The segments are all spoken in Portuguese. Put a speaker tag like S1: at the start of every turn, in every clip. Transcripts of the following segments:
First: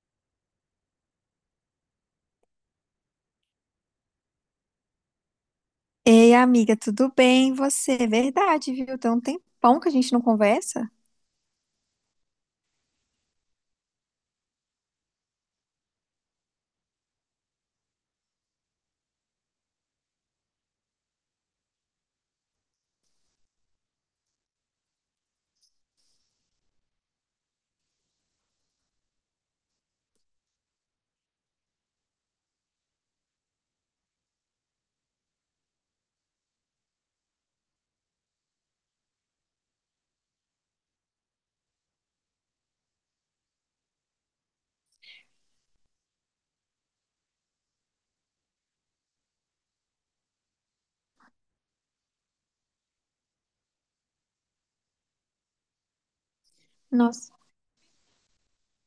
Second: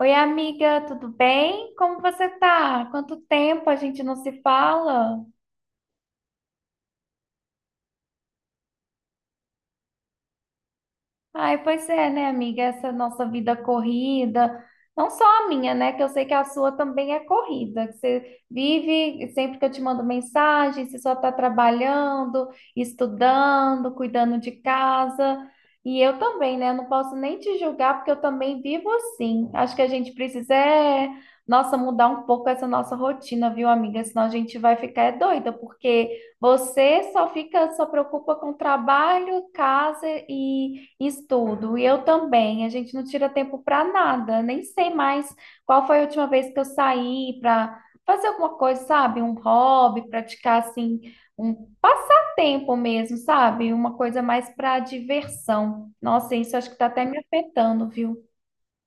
S1: Oi, amiga, tudo bem? Como você tá? Quanto tempo a gente não se fala?
S2: Ei, amiga, tudo bem? E você? Verdade, viu? Tem um tempão que a gente não conversa.
S1: Ai, pois é, né, amiga? Essa nossa vida corrida, não só a minha, né? Que eu sei que a sua também é corrida, que você vive, sempre que eu te mando mensagem, você só tá trabalhando, estudando, cuidando de casa. E eu também, né? Não posso nem te julgar, porque eu também vivo assim. Acho que a gente precisa, é, nossa, mudar um pouco essa nossa rotina, viu, amiga? Senão a gente vai ficar é doida, porque você só fica, só preocupa com trabalho, casa e estudo, e eu também. A gente não tira tempo para nada. Nem sei mais qual foi a última vez que eu saí para fazer alguma coisa, sabe? Um hobby, praticar assim, um passatempo mesmo, sabe? Uma coisa mais para diversão. Nossa, isso acho que tá até me
S2: Nossa,
S1: afetando, viu?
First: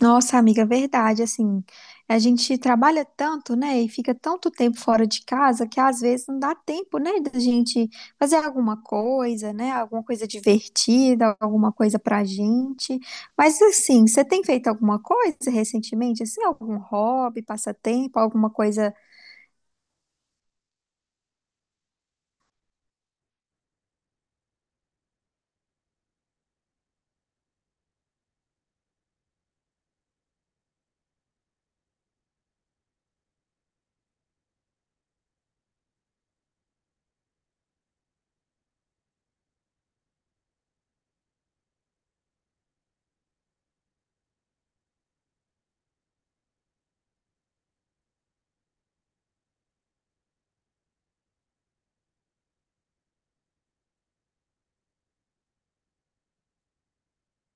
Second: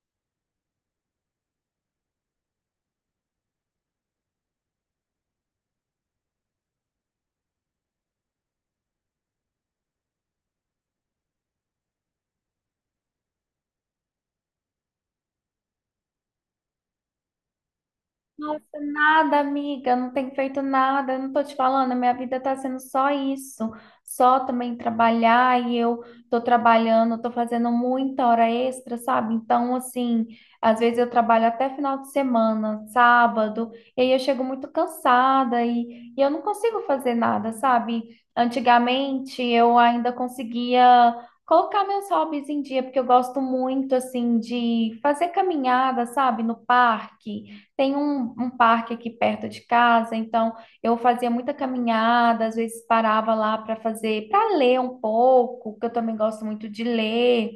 S2: Nossa, amiga, verdade. Assim, a gente trabalha tanto, né? E fica tanto tempo fora de casa que às vezes não dá tempo, né? Da gente fazer alguma coisa, né? Alguma coisa divertida, alguma coisa pra gente. Mas assim, você tem feito alguma coisa recentemente? Assim, algum hobby, passatempo, alguma
S1: Nossa,
S2: coisa?
S1: nada, amiga, não tenho feito nada, eu não tô te falando, a minha vida tá sendo só isso, só também trabalhar e eu tô trabalhando, tô fazendo muita hora extra, sabe? Então, assim, às vezes eu trabalho até final de semana, sábado, e aí eu chego muito cansada e eu não consigo fazer nada, sabe? Antigamente eu ainda conseguia colocar meus hobbies em dia, porque eu gosto muito, assim, de fazer caminhada, sabe, no parque. Tem um parque aqui perto de casa, então eu fazia muita caminhada, às vezes parava lá para fazer, para ler um pouco, que eu também gosto muito de ler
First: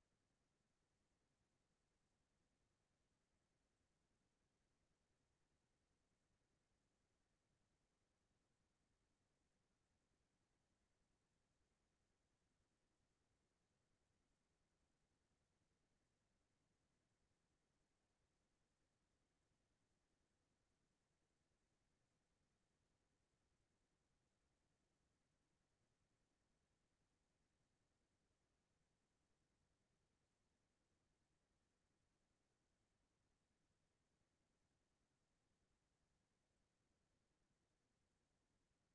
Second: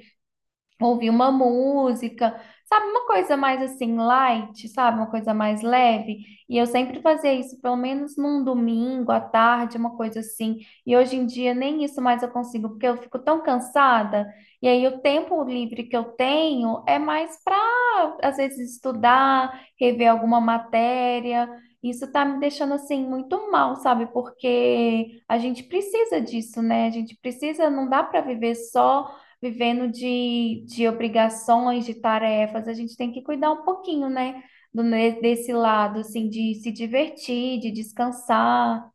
S1: ouvir uma música, sabe? Uma coisa mais assim, light, sabe? Uma coisa mais leve. E eu sempre fazia isso, pelo menos num domingo à tarde, uma coisa assim. E hoje em dia nem isso mais eu consigo, porque eu fico tão cansada. E aí o tempo livre que eu tenho é mais para, às vezes, estudar, rever alguma matéria. Isso tá me deixando assim muito mal, sabe? Porque a gente precisa disso, né? A gente precisa, não dá para viver só vivendo de obrigações, de tarefas, a gente tem que cuidar um pouquinho, né? Desse lado, assim, de se divertir, de descansar.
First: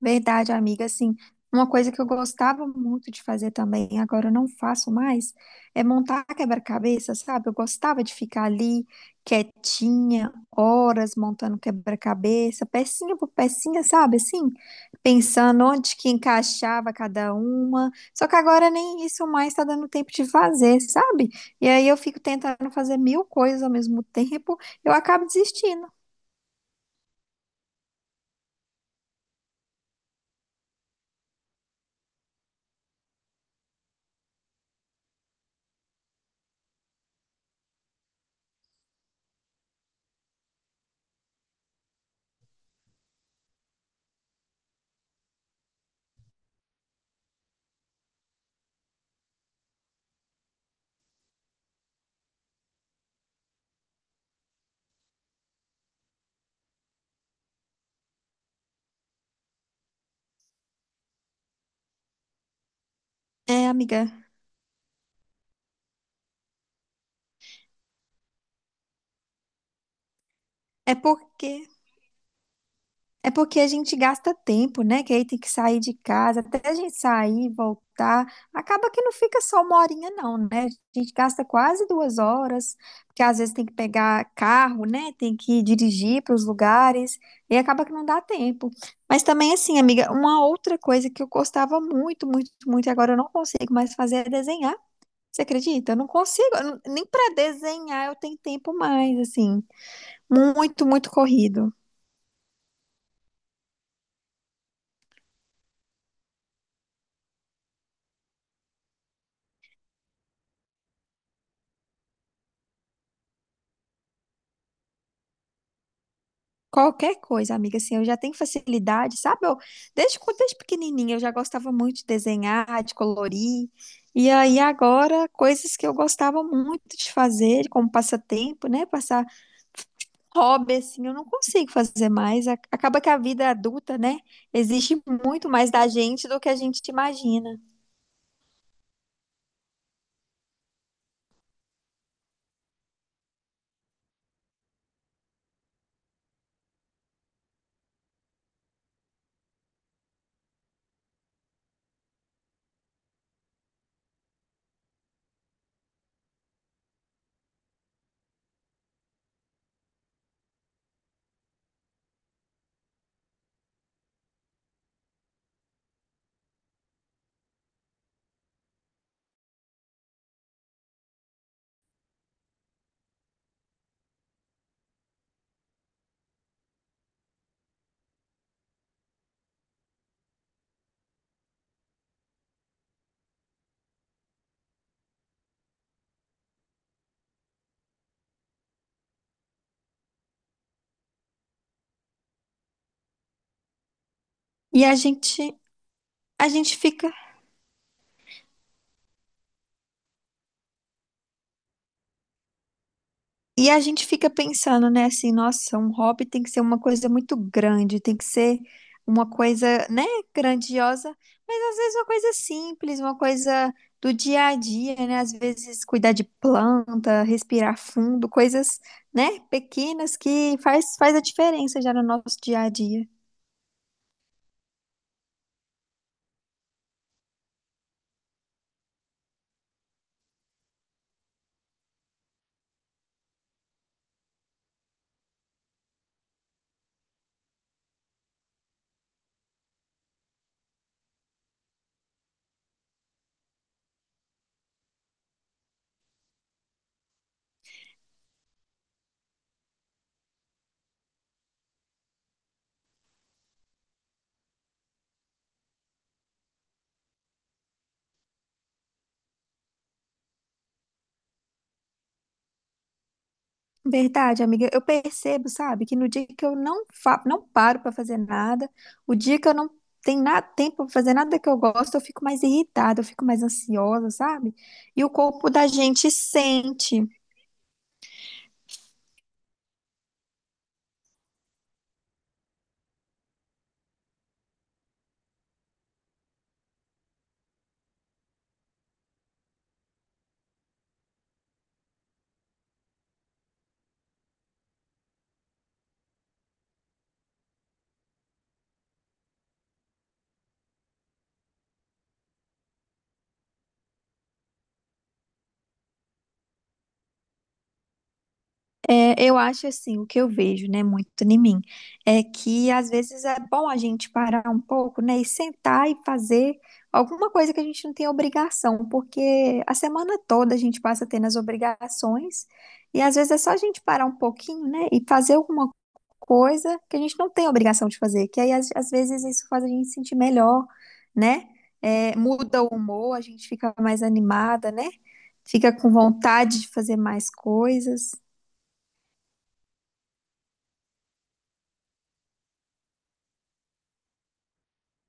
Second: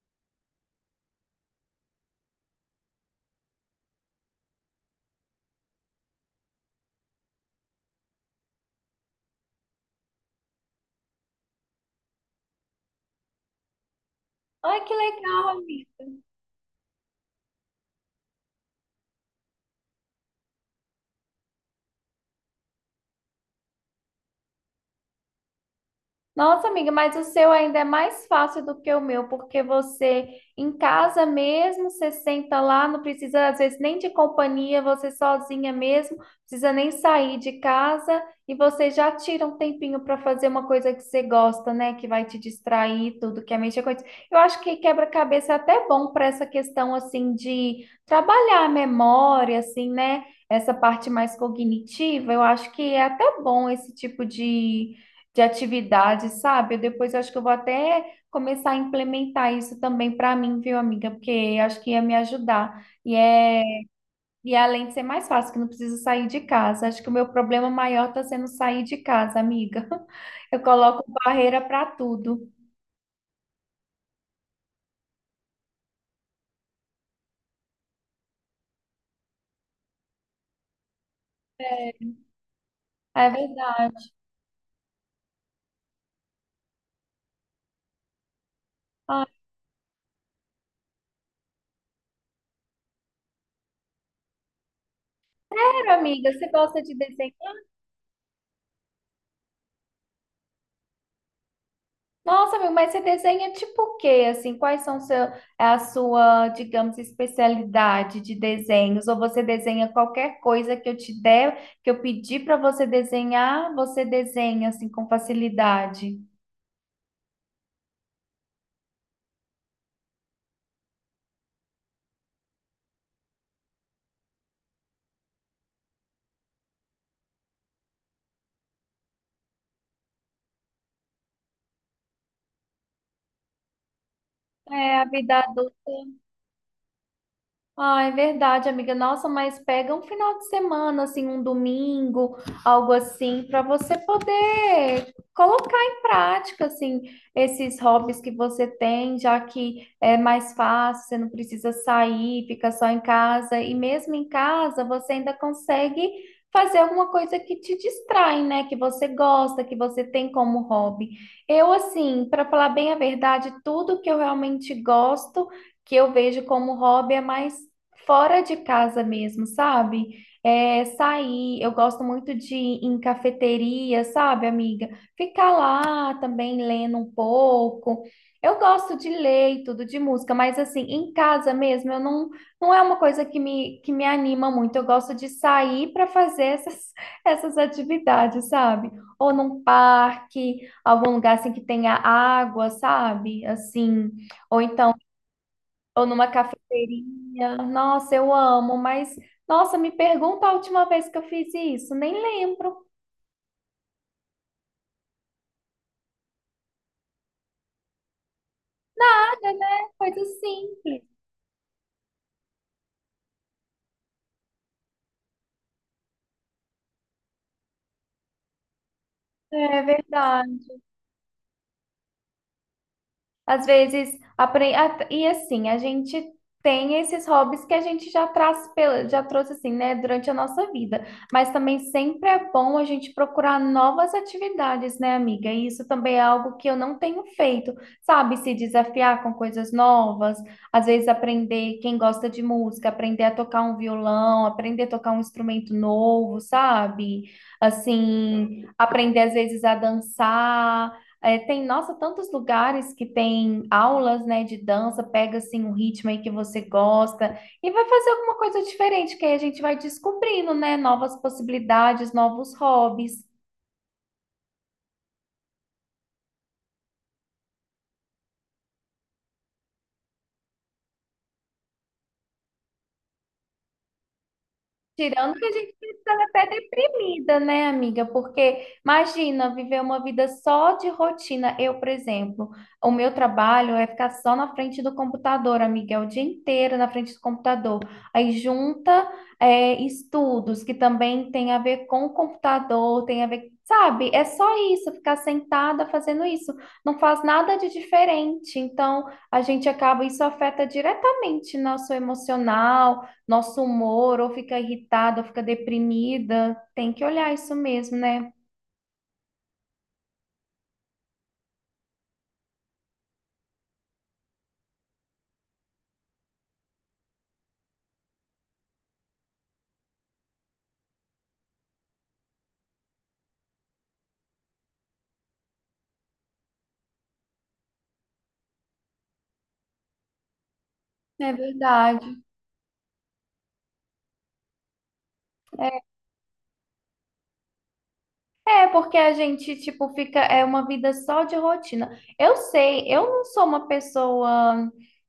S2: Verdade, amiga. Assim, uma coisa que eu gostava muito de fazer também, agora eu não faço mais, é montar quebra-cabeça, sabe? Eu gostava de ficar ali quietinha, horas montando quebra-cabeça, pecinha por pecinha, sabe? Assim,
S1: Ai, que legal!
S2: pensando onde que encaixava cada uma. Só que agora nem isso mais tá dando tempo de fazer, sabe? E aí eu fico tentando fazer mil coisas ao mesmo tempo, eu acabo desistindo.
S1: Nossa, amiga, mas o seu ainda é mais fácil do que o meu, porque você em casa mesmo, você senta lá, não precisa às vezes nem de companhia, você sozinha mesmo, não precisa nem sair de casa e você já tira um tempinho para fazer uma coisa que você gosta, né? Que vai te distrair, tudo que é mexer com isso. Eu acho que quebra-cabeça é até bom para essa questão assim de trabalhar a memória, assim, né? Essa parte mais cognitiva, eu acho que é até bom esse tipo de atividade, sabe? Depois eu acho que eu vou até começar a implementar isso também para mim, viu, amiga? Porque acho que ia me ajudar.
S2: É, amiga,
S1: E é além de ser mais fácil, que não preciso sair de casa. Acho que o meu problema maior está sendo sair de casa, amiga. Eu
S2: é
S1: coloco
S2: porque
S1: barreira para tudo.
S2: É porque a gente gasta tempo, né? Que aí tem que sair de casa, até a gente sair, voltar. Acaba que não fica só uma horinha, não, né? A gente gasta quase
S1: É
S2: duas horas, porque
S1: é
S2: às vezes tem que
S1: verdade.
S2: pegar carro, né? Tem que dirigir para os lugares, e acaba que não dá tempo. Mas
S1: Ah,
S2: também, assim, amiga, uma outra coisa que eu gostava muito, muito, muito, e agora eu não consigo mais fazer é desenhar. Você acredita?
S1: sério,
S2: Eu não
S1: amiga, você
S2: consigo, eu não-
S1: gosta de
S2: nem para
S1: desenhar?
S2: desenhar eu tenho tempo mais, assim, muito, muito corrido.
S1: Nossa, amigo, mas você desenha tipo o quê? Assim, quais são seu, é a sua, digamos, especialidade de desenhos? Ou você desenha qualquer coisa que eu te der, que eu pedir para você desenhar, você desenha assim com facilidade?
S2: Qualquer coisa, amiga, assim, eu já tenho facilidade, sabe? Eu, desde pequenininha eu já gostava muito de desenhar, de colorir. E aí agora, coisas que eu gostava muito de fazer, como passatempo, né? Passar hobby, assim, eu não consigo fazer mais. Acaba que a vida adulta, né?
S1: É,
S2: Exige
S1: a vida
S2: muito mais da
S1: adulta.
S2: gente do que a gente imagina.
S1: Ah, é verdade, amiga. Nossa, mas pega um final de semana, assim, um domingo, algo assim, para você poder colocar em prática, assim, esses hobbies que você tem, já que é mais fácil, você não precisa sair, fica só em casa. E mesmo em casa, você ainda consegue fazer alguma coisa que te distrai, né? Que você gosta, que você tem como hobby. Eu, assim, para falar bem a verdade, tudo que eu realmente gosto que eu vejo como hobby é mais fora de casa mesmo, sabe? É, sair, eu gosto muito de ir em cafeteria, sabe, amiga? Ficar lá também lendo um pouco. Eu gosto de ler e tudo de música, mas assim, em casa mesmo, eu não, não é uma coisa que me anima muito. Eu gosto de sair para fazer essas, essas atividades, sabe? Ou num parque, algum lugar assim que tenha água, sabe? Assim, ou
S2: E
S1: então
S2: a gente,
S1: ou numa
S2: a gente fica
S1: cafeteria. Nossa, eu amo, mas nossa, me pergunta a última vez que eu fiz isso. Nem lembro.
S2: E a gente fica pensando, né, assim, nossa, um hobby tem que ser uma coisa muito grande, tem que ser uma
S1: Nada, né?
S2: coisa, né,
S1: Coisa simples.
S2: grandiosa, mas às vezes uma coisa simples, uma coisa do dia a dia, né? Às vezes cuidar de planta, respirar fundo, coisas, né,
S1: É
S2: pequenas
S1: verdade.
S2: que faz a diferença já no nosso dia a dia.
S1: Às vezes, e assim, a gente tem esses hobbies que a gente já traz, já trouxe assim, né, durante a nossa vida. Mas também sempre é bom a gente procurar novas atividades, né, amiga? E isso também é algo que eu não tenho feito, sabe? Se desafiar com coisas novas, às vezes aprender quem gosta de música, aprender a tocar um violão, aprender a tocar um instrumento novo, sabe? Assim, aprender às vezes a dançar. É, tem, nossa, tantos lugares que tem aulas, né, de dança, pega assim um ritmo aí que você gosta e vai fazer alguma coisa diferente, que aí a gente vai descobrindo, né, novas possibilidades, novos hobbies.
S2: Verdade, amiga. Eu percebo, sabe, que no dia que eu não fa não paro pra fazer nada, o dia que eu não tenho nada tempo pra fazer nada que eu gosto, eu fico mais irritada, eu fico mais ansiosa, sabe? E o
S1: Tirando que
S2: corpo
S1: a
S2: da
S1: gente
S2: gente
S1: fica até
S2: sente.
S1: deprimida, né, amiga? Porque imagina viver uma vida só de rotina. Eu, por exemplo, o meu trabalho é ficar só na frente do computador, amiga, é o dia inteiro na frente do computador. Aí junta, é, estudos que também tem a ver com o computador, tem a ver, sabe? É só isso, ficar sentada fazendo isso. Não faz nada de diferente. Então, a gente acaba, isso afeta diretamente nosso emocional nosso humor, ou fica irritada, ou fica deprimida. Tem que olhar isso mesmo, né?
S2: É, eu acho assim, o que eu vejo, né, muito em mim, é que às vezes é bom a gente parar um pouco, né, e sentar e fazer alguma coisa que a gente não tem obrigação, porque a semana toda a gente passa tendo as obrigações, e às vezes é só a gente parar um pouquinho, né, e fazer alguma coisa que a gente não tem obrigação de fazer, que aí às vezes isso faz a gente se sentir melhor,
S1: É
S2: né. É,
S1: verdade.
S2: muda o humor, a gente fica mais animada, né, fica com vontade de fazer mais coisas.
S1: É, porque a gente, tipo, fica, é uma vida só de rotina. Eu sei, eu não sou uma pessoa,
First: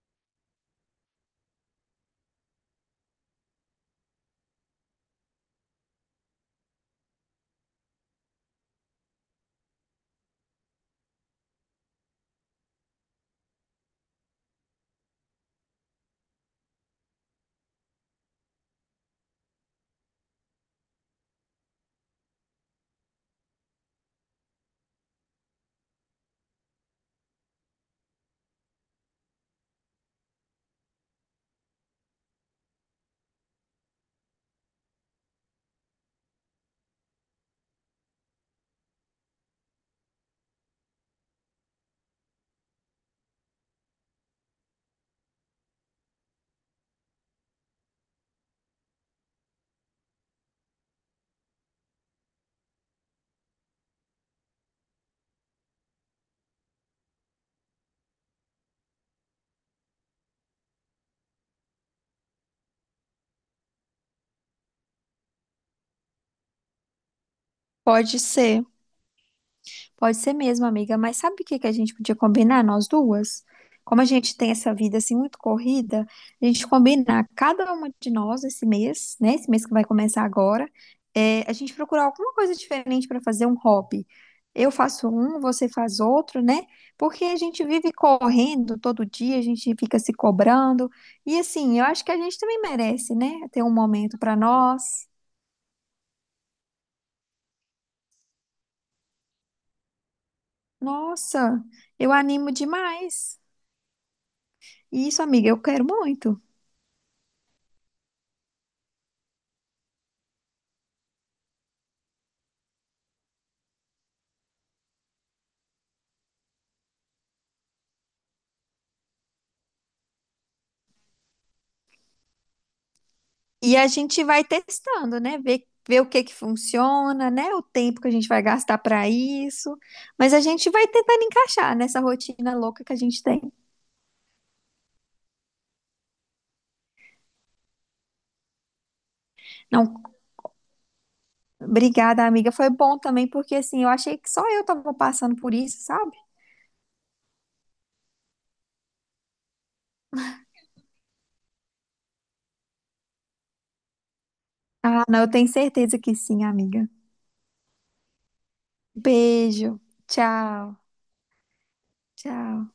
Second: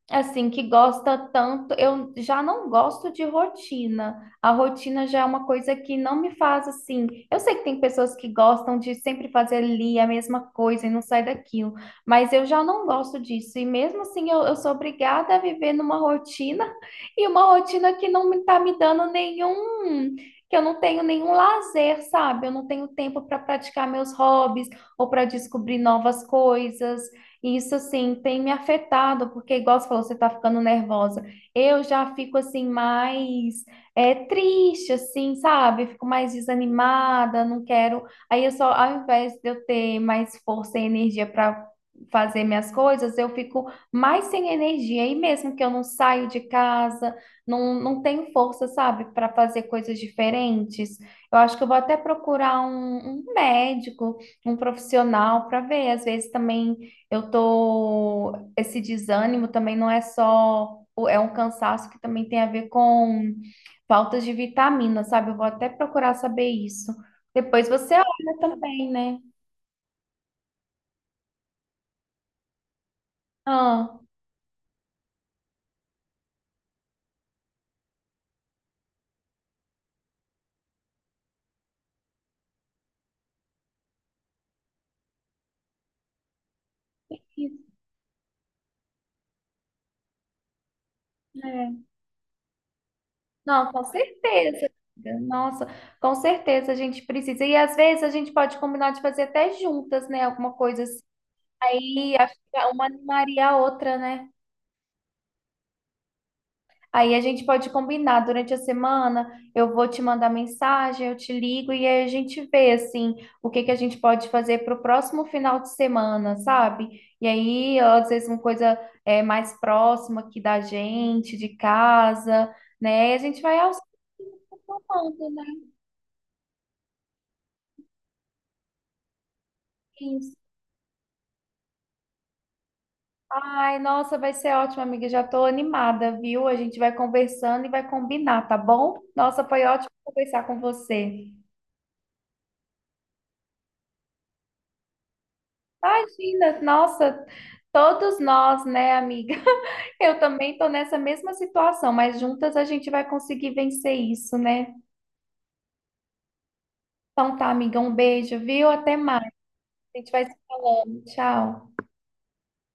S1: assim, que gosta tanto, eu já não gosto de rotina. A rotina já é uma coisa que não me faz, assim, eu sei que tem pessoas que gostam de sempre fazer ali a mesma coisa e não sai daquilo, mas eu já não gosto disso. E mesmo assim, eu sou obrigada a viver numa rotina e uma rotina que não me tá me dando nenhum que eu não tenho nenhum lazer, sabe? Eu não tenho tempo para praticar meus hobbies ou para descobrir novas coisas. E isso, assim, tem me afetado, porque, igual você falou, você tá ficando nervosa. Eu já fico, assim, mais é, triste, assim, sabe? Fico mais desanimada, não quero. Aí eu só, ao invés de eu ter mais força e energia para fazer minhas coisas, eu fico mais sem energia. E mesmo que eu não saio de casa, não, não tem força, sabe, para fazer coisas diferentes. Eu acho que eu vou até procurar um médico, um profissional para ver. Às vezes também eu tô. Esse desânimo também não é só. É um cansaço que também tem a ver com faltas de vitamina, sabe? Eu vou até procurar saber isso. Depois você
S2: Pode
S1: olha
S2: ser,
S1: também, né?
S2: pode ser mesmo, amiga. Mas sabe o que que a gente podia combinar, nós duas?
S1: Ah,
S2: Como a gente tem essa vida assim muito corrida, a gente combinar cada uma de nós esse mês, né? Esse mês que vai começar agora, é, a gente procurar alguma coisa diferente para fazer um hobby. Eu faço um, você faz outro, né? Porque a gente
S1: isso,
S2: vive correndo todo dia, a gente fica se cobrando. E
S1: né?
S2: assim, eu acho que a gente também merece, né? Ter
S1: Não,
S2: um
S1: com
S2: momento para
S1: certeza.
S2: nós.
S1: Nossa, com certeza a gente precisa. E às vezes a gente pode combinar de fazer até juntas, né? Alguma coisa assim.
S2: Nossa, eu
S1: Aí acho
S2: animo
S1: que é uma
S2: demais.
S1: animaria a outra, né?
S2: Isso, amiga, eu quero muito.
S1: Aí a gente pode combinar durante a semana. Eu vou te mandar mensagem, eu te ligo e aí a gente vê assim o que que a gente pode fazer para o próximo final de semana, sabe? E aí às vezes uma coisa é mais próxima aqui da gente, de casa, né? E a gente vai
S2: E
S1: aos
S2: a gente vai
S1: poucos,
S2: testando, né?
S1: né?
S2: Ver o que que funciona, né? O tempo que a gente vai gastar para isso. Mas a gente vai tentando encaixar nessa rotina louca que a gente tem.
S1: Ai, nossa, vai ser ótimo, amiga. Já tô animada, viu? A gente vai conversando e vai combinar, tá bom? Nossa, foi ótimo
S2: Não,
S1: conversar com você.
S2: obrigada, amiga. Foi bom também, porque assim, eu achei que só eu tava passando por isso, sabe?
S1: Imagina, nossa, todos nós, né, amiga? Eu também tô nessa mesma situação, mas juntas a gente vai conseguir vencer isso, né?
S2: Ah, não, eu tenho certeza que sim, amiga.
S1: Então tá, amiga, um beijo, viu? Até mais.
S2: Beijo.
S1: A gente vai se
S2: Tchau.
S1: falando. Tchau.
S2: Tchau.